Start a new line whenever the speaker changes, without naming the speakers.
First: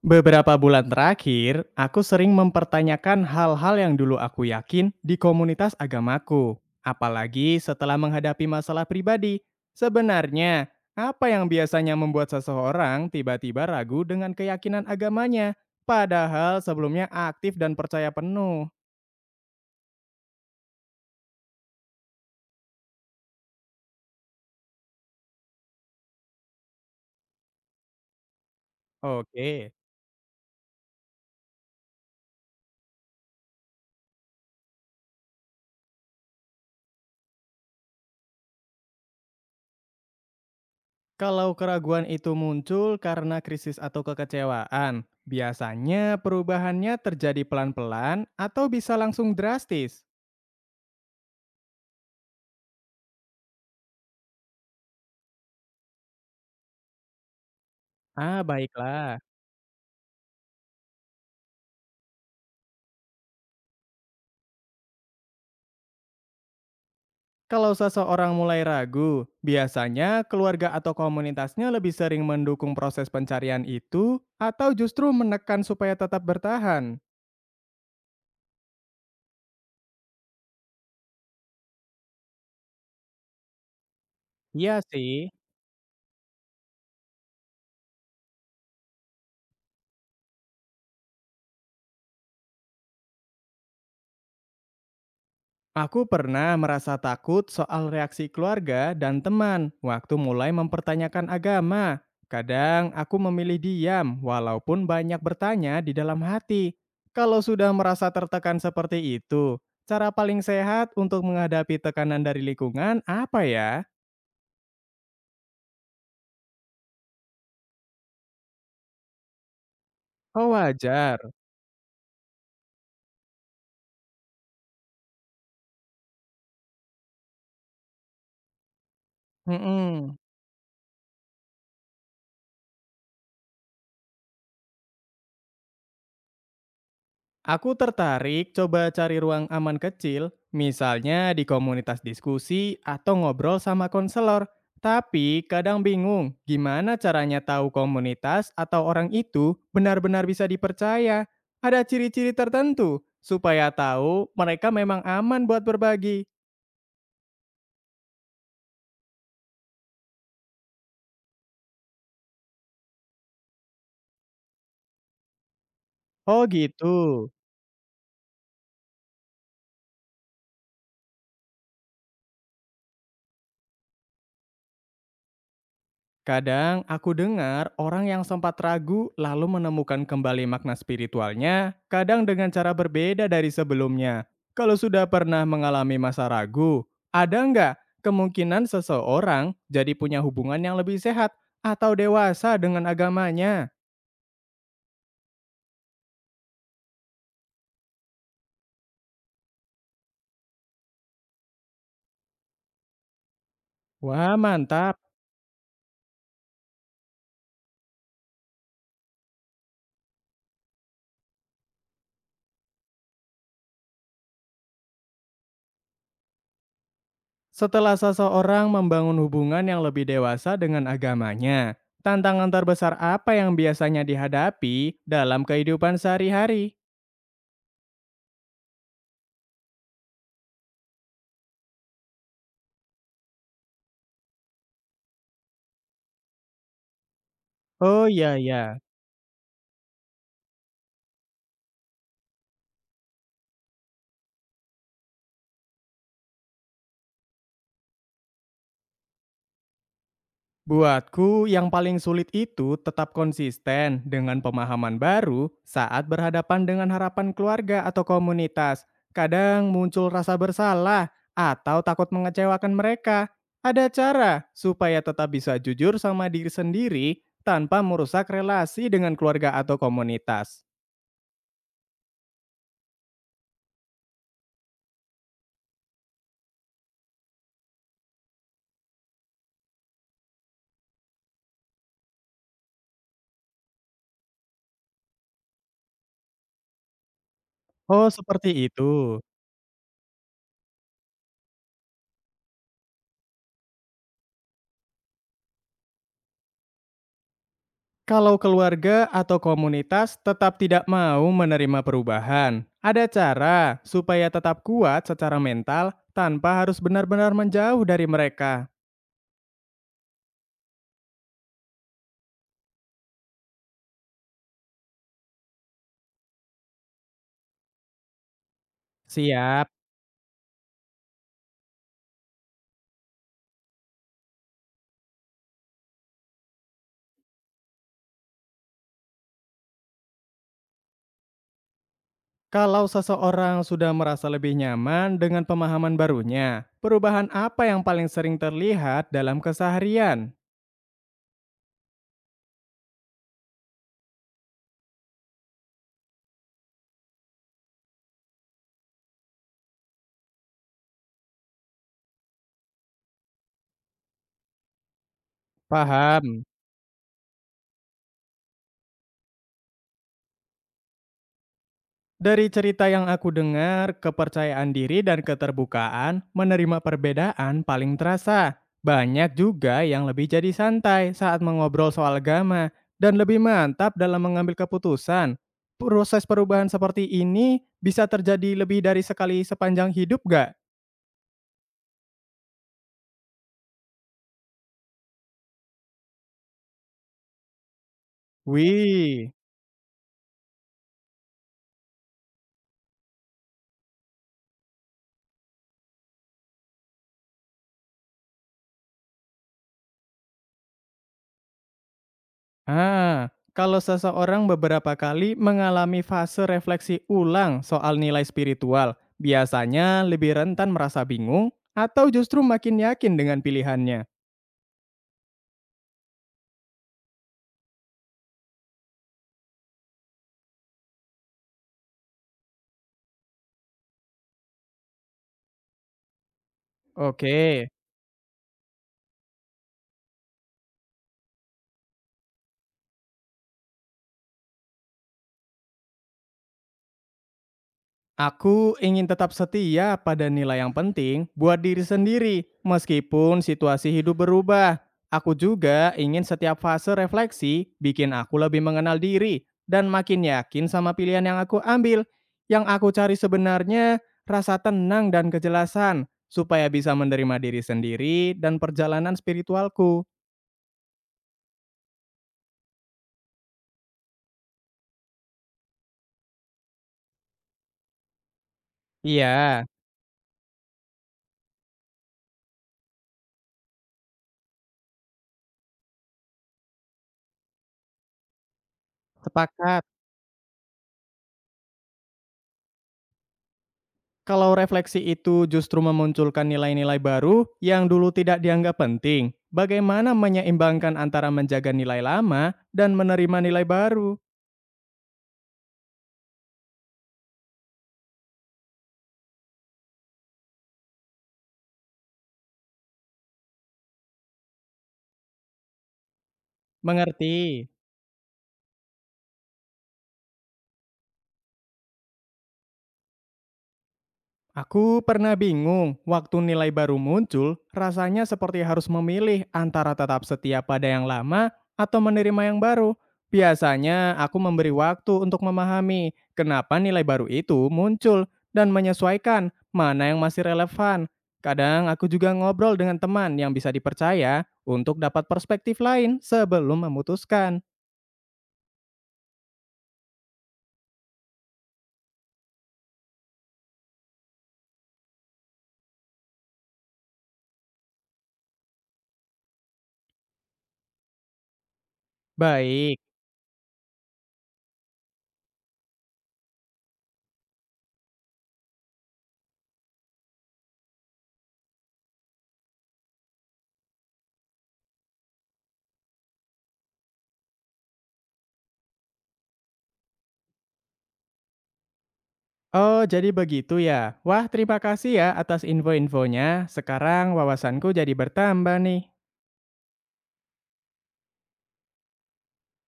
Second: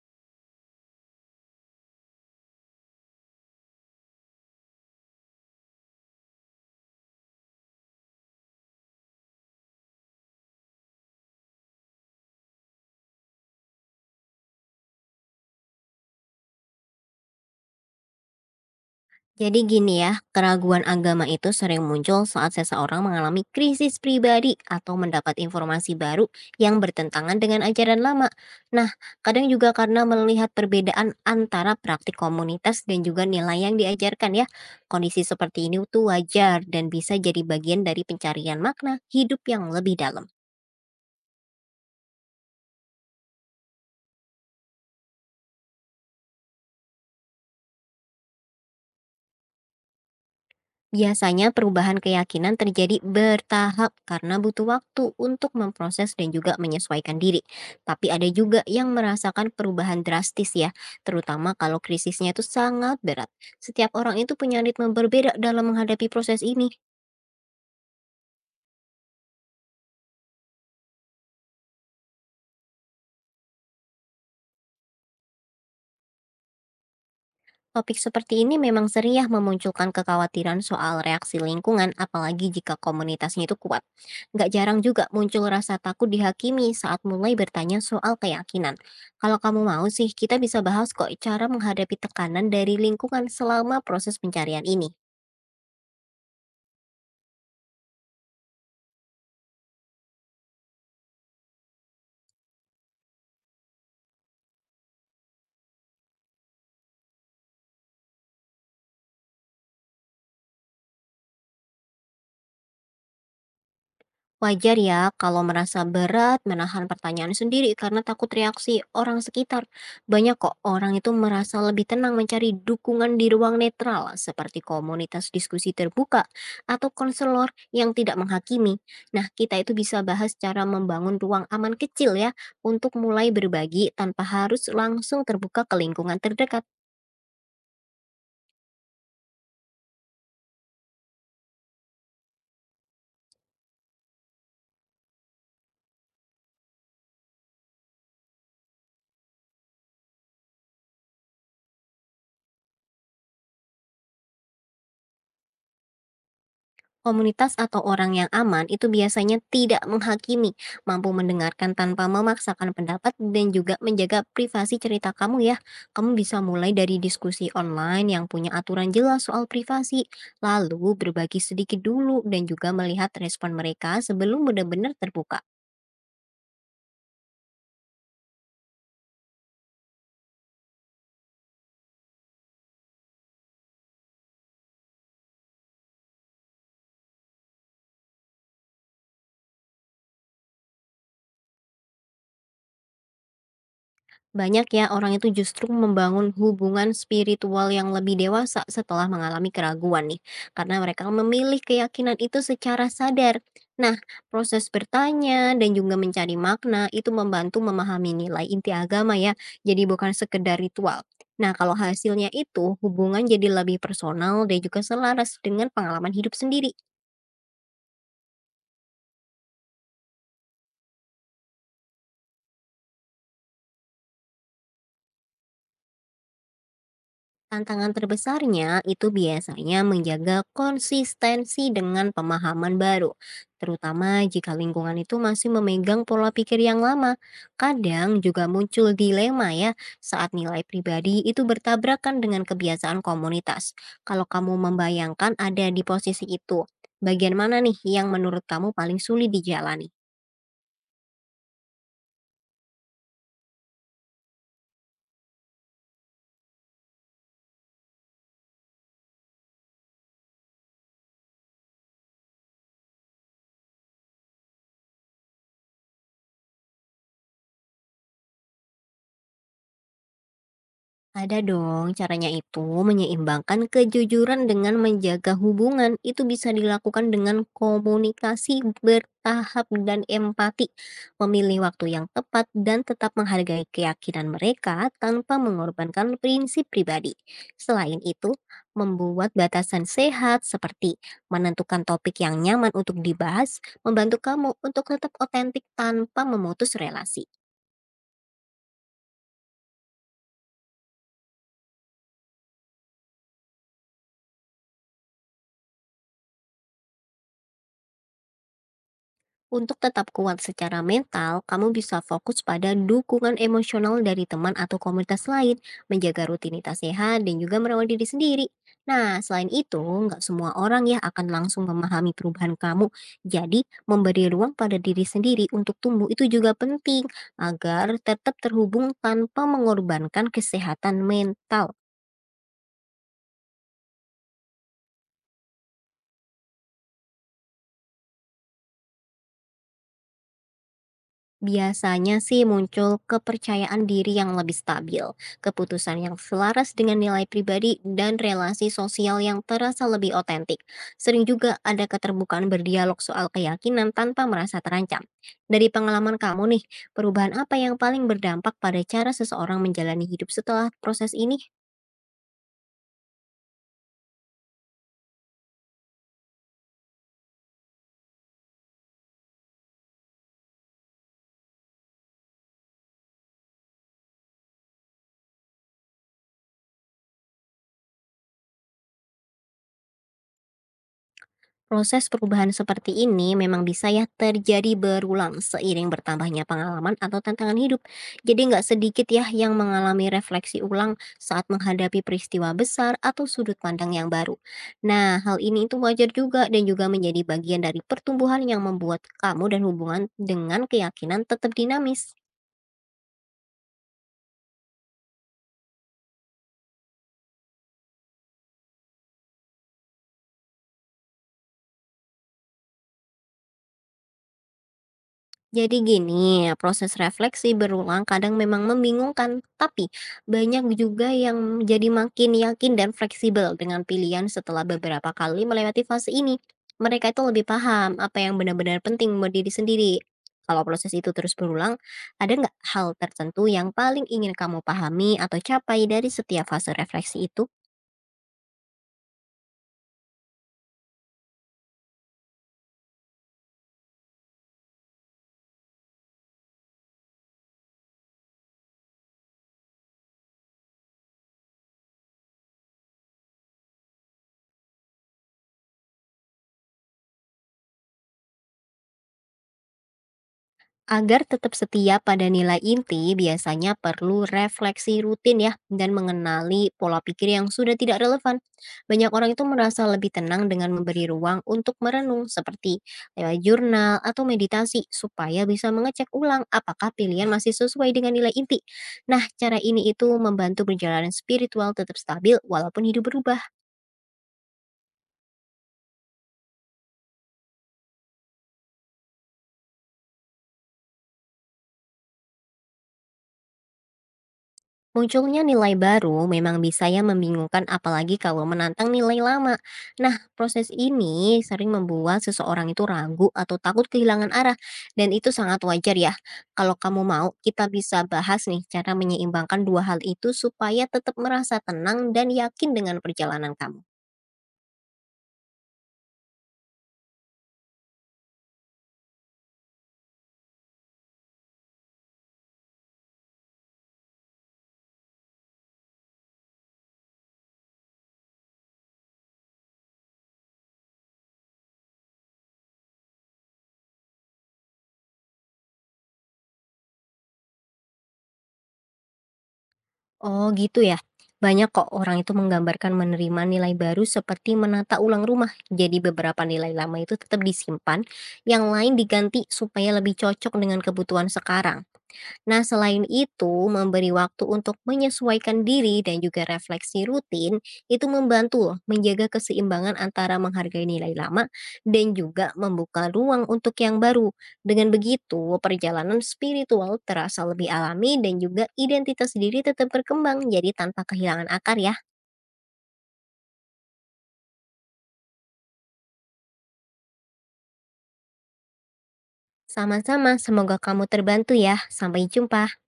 Beberapa bulan terakhir, aku sering mempertanyakan hal-hal yang dulu aku yakin di komunitas agamaku, apalagi setelah menghadapi masalah pribadi. Sebenarnya, apa yang biasanya membuat seseorang tiba-tiba ragu dengan keyakinan agamanya, padahal sebelumnya aktif dan percaya penuh?
Jadi gini ya, keraguan agama itu sering muncul saat seseorang mengalami krisis pribadi atau mendapat informasi baru yang bertentangan dengan ajaran lama. Nah, kadang
Oke,
juga karena melihat perbedaan antara praktik komunitas dan juga nilai yang diajarkan ya. Kondisi seperti ini tuh wajar dan bisa jadi bagian dari pencarian makna hidup yang lebih dalam.
kalau keraguan itu muncul karena krisis atau kekecewaan, biasanya perubahannya terjadi pelan-pelan atau bisa langsung drastis.
Biasanya perubahan keyakinan terjadi bertahap karena butuh waktu untuk memproses dan juga menyesuaikan diri. Tapi ada
Ah,
juga yang
baiklah.
merasakan perubahan drastis ya, terutama kalau krisisnya itu sangat berat. Setiap orang itu punya ritme berbeda dalam menghadapi proses ini.
Kalau seseorang mulai ragu, biasanya keluarga atau komunitasnya lebih sering mendukung proses pencarian itu atau justru menekan supaya tetap bertahan?
Topik seperti ini memang sering ya memunculkan kekhawatiran soal reaksi lingkungan, apalagi jika komunitasnya itu kuat. Nggak
Iya
jarang juga
sih.
muncul rasa takut dihakimi saat mulai bertanya soal keyakinan. Kalau kamu mau sih, kita bisa bahas kok cara menghadapi tekanan dari lingkungan selama proses pencarian ini.
Aku pernah merasa takut soal reaksi keluarga dan teman waktu mulai mempertanyakan agama. Kadang aku memilih diam, walaupun banyak bertanya di dalam hati. Kalau sudah merasa tertekan seperti itu, cara paling sehat untuk menghadapi tekanan dari lingkungan apa ya?
Wajar ya kalau merasa berat menahan pertanyaan sendiri karena takut reaksi orang sekitar. Banyak
Oh,
kok orang itu
wajar.
merasa lebih tenang mencari dukungan di ruang netral seperti komunitas diskusi terbuka atau konselor yang tidak menghakimi. Nah, kita itu bisa
Mm-mm.
bahas cara membangun ruang aman kecil ya untuk mulai berbagi tanpa harus langsung terbuka ke lingkungan terdekat.
Aku tertarik coba cari ruang aman kecil, misalnya di komunitas diskusi atau ngobrol sama konselor. Tapi kadang bingung gimana caranya tahu komunitas atau orang itu benar-benar bisa dipercaya. Ada ciri-ciri tertentu supaya tahu mereka memang aman buat berbagi.
Komunitas atau orang yang aman itu biasanya tidak menghakimi, mampu mendengarkan tanpa memaksakan pendapat, dan juga menjaga privasi cerita kamu ya. Kamu bisa
Oh
mulai
gitu.
dari diskusi online yang punya aturan jelas soal privasi, lalu berbagi sedikit dulu dan juga melihat respon mereka sebelum benar-benar terbuka.
Kadang aku dengar orang yang sempat ragu lalu menemukan kembali makna spiritualnya, kadang dengan cara berbeda dari sebelumnya. Kalau sudah pernah mengalami masa ragu, ada nggak kemungkinan seseorang jadi punya hubungan yang lebih sehat atau dewasa dengan agamanya?
Banyak ya orang itu justru membangun hubungan spiritual yang lebih dewasa setelah mengalami keraguan nih, karena mereka memilih keyakinan itu secara sadar. Nah,
Wah,
proses
mantap!
bertanya dan juga mencari makna itu membantu memahami nilai inti agama ya, jadi bukan sekedar ritual. Nah, kalau hasilnya itu hubungan jadi lebih personal dan juga selaras dengan pengalaman hidup sendiri.
Setelah seseorang membangun hubungan yang lebih dewasa dengan agamanya, tantangan terbesar apa yang biasanya dihadapi dalam kehidupan sehari-hari?
Tantangan terbesarnya itu biasanya menjaga konsistensi dengan pemahaman baru, terutama jika lingkungan itu masih memegang pola pikir yang lama.
Oh
Kadang
iya,
juga
ya.
muncul dilema ya saat nilai pribadi itu bertabrakan dengan kebiasaan komunitas. Kalau kamu membayangkan ada di posisi itu, bagian mana nih yang menurut kamu paling sulit dijalani?
Buatku, yang paling sulit itu tetap konsisten dengan pemahaman baru saat berhadapan dengan harapan keluarga atau komunitas. Kadang muncul rasa bersalah atau takut mengecewakan mereka. Ada cara supaya tetap bisa jujur sama diri sendiri tanpa merusak relasi dengan keluarga atau komunitas.
Ada dong, caranya itu menyeimbangkan kejujuran dengan menjaga hubungan. Itu bisa dilakukan dengan komunikasi bertahap dan empati, memilih waktu yang tepat, dan tetap menghargai keyakinan mereka tanpa mengorbankan prinsip pribadi. Selain
Oh,
itu,
seperti itu.
membuat batasan sehat seperti menentukan topik yang nyaman untuk dibahas, membantu kamu untuk tetap otentik tanpa memutus relasi.
Kalau keluarga atau komunitas tetap tidak mau menerima perubahan, ada cara supaya tetap kuat secara mental tanpa harus benar-benar menjauh dari mereka.
Untuk tetap kuat secara mental, kamu bisa fokus pada dukungan emosional dari teman atau komunitas lain, menjaga rutinitas sehat, dan juga merawat diri sendiri. Nah, selain
Siap,
itu, nggak semua orang ya akan langsung memahami perubahan kamu. Jadi, memberi ruang pada diri sendiri untuk tumbuh itu juga penting agar tetap terhubung tanpa mengorbankan kesehatan mental.
kalau seseorang sudah merasa lebih nyaman dengan pemahaman barunya, perubahan apa yang paling sering terlihat dalam keseharian?
Biasanya sih muncul kepercayaan diri yang lebih stabil, keputusan yang selaras dengan nilai pribadi, dan relasi sosial yang terasa lebih otentik. Sering juga ada keterbukaan berdialog soal keyakinan tanpa merasa terancam. Dari pengalaman
Paham.
kamu nih, perubahan apa yang paling berdampak pada cara seseorang menjalani hidup setelah proses ini?
Dari cerita yang aku dengar, kepercayaan diri dan keterbukaan menerima perbedaan paling terasa. Banyak juga yang lebih jadi santai saat mengobrol soal agama dan lebih mantap dalam mengambil keputusan. Proses perubahan seperti ini bisa terjadi lebih dari sekali sepanjang hidup gak?
Proses perubahan seperti ini memang bisa ya terjadi berulang seiring bertambahnya pengalaman atau tantangan hidup. Jadi nggak sedikit ya
Wih,
yang mengalami refleksi ulang saat menghadapi peristiwa besar atau sudut pandang yang baru. Nah, hal ini itu wajar juga dan juga menjadi bagian dari pertumbuhan yang membuat kamu dan hubungan dengan keyakinan tetap dinamis.
ah, kalau seseorang beberapa kali mengalami fase refleksi ulang soal nilai spiritual, biasanya lebih rentan merasa bingung atau justru makin yakin dengan pilihannya.
Jadi gini, proses refleksi berulang kadang memang membingungkan, tapi banyak juga yang jadi makin yakin dan fleksibel dengan pilihan setelah beberapa kali melewati fase ini. Mereka itu
Oke,
lebih paham apa yang benar-benar penting buat diri sendiri. Kalau proses itu terus berulang, ada nggak hal tertentu yang paling ingin kamu pahami atau capai dari setiap fase refleksi itu?
aku ingin tetap setia pada nilai yang penting buat diri sendiri, meskipun situasi hidup berubah. Aku juga ingin setiap fase refleksi bikin aku lebih mengenal diri dan makin yakin sama pilihan yang aku ambil. Yang aku cari sebenarnya rasa tenang dan kejelasan, supaya bisa menerima diri sendiri dan perjalanan spiritualku.
Agar tetap setia pada nilai inti, biasanya perlu refleksi rutin ya, dan mengenali pola pikir yang sudah tidak relevan. Banyak orang itu
Iya,
merasa lebih tenang dengan memberi ruang untuk merenung, seperti lewat jurnal atau meditasi, supaya bisa mengecek ulang apakah pilihan masih sesuai dengan nilai inti. Nah, cara
sepakat.
ini itu membantu perjalanan spiritual tetap stabil walaupun hidup berubah.
Kalau refleksi itu justru memunculkan nilai-nilai baru yang dulu tidak dianggap penting, bagaimana menyeimbangkan antara menjaga nilai lama dan menerima nilai baru?
Munculnya nilai baru memang bisa ya membingungkan apalagi kalau menantang nilai lama. Nah, proses ini sering membuat seseorang itu ragu atau takut kehilangan arah dan itu sangat wajar ya. Kalau kamu mau,
Mengerti?
kita bisa bahas nih cara menyeimbangkan dua hal itu supaya tetap merasa tenang dan yakin dengan perjalanan kamu.
Aku pernah bingung, waktu nilai baru muncul, rasanya seperti harus memilih antara tetap setia pada yang lama atau menerima yang baru. Biasanya aku memberi waktu untuk memahami kenapa nilai baru itu muncul dan menyesuaikan mana yang masih relevan. Kadang aku juga ngobrol dengan teman yang bisa dipercaya untuk dapat perspektif lain sebelum memutuskan.
Oh gitu ya. Banyak kok orang itu menggambarkan menerima nilai baru seperti menata ulang rumah. Jadi beberapa nilai lama itu tetap disimpan, yang lain diganti supaya lebih cocok dengan kebutuhan sekarang. Nah,
Baik.
selain itu, memberi waktu untuk menyesuaikan diri dan juga refleksi rutin itu membantu loh menjaga keseimbangan antara menghargai nilai lama dan juga membuka ruang untuk yang baru. Dengan begitu, perjalanan spiritual terasa lebih alami dan juga identitas diri tetap berkembang jadi tanpa kehilangan akar ya.
Oh, jadi begitu ya. Wah, terima kasih ya atas info-infonya. Sekarang wawasanku jadi bertambah nih.
Sama-sama, semoga kamu terbantu ya. Sampai jumpa.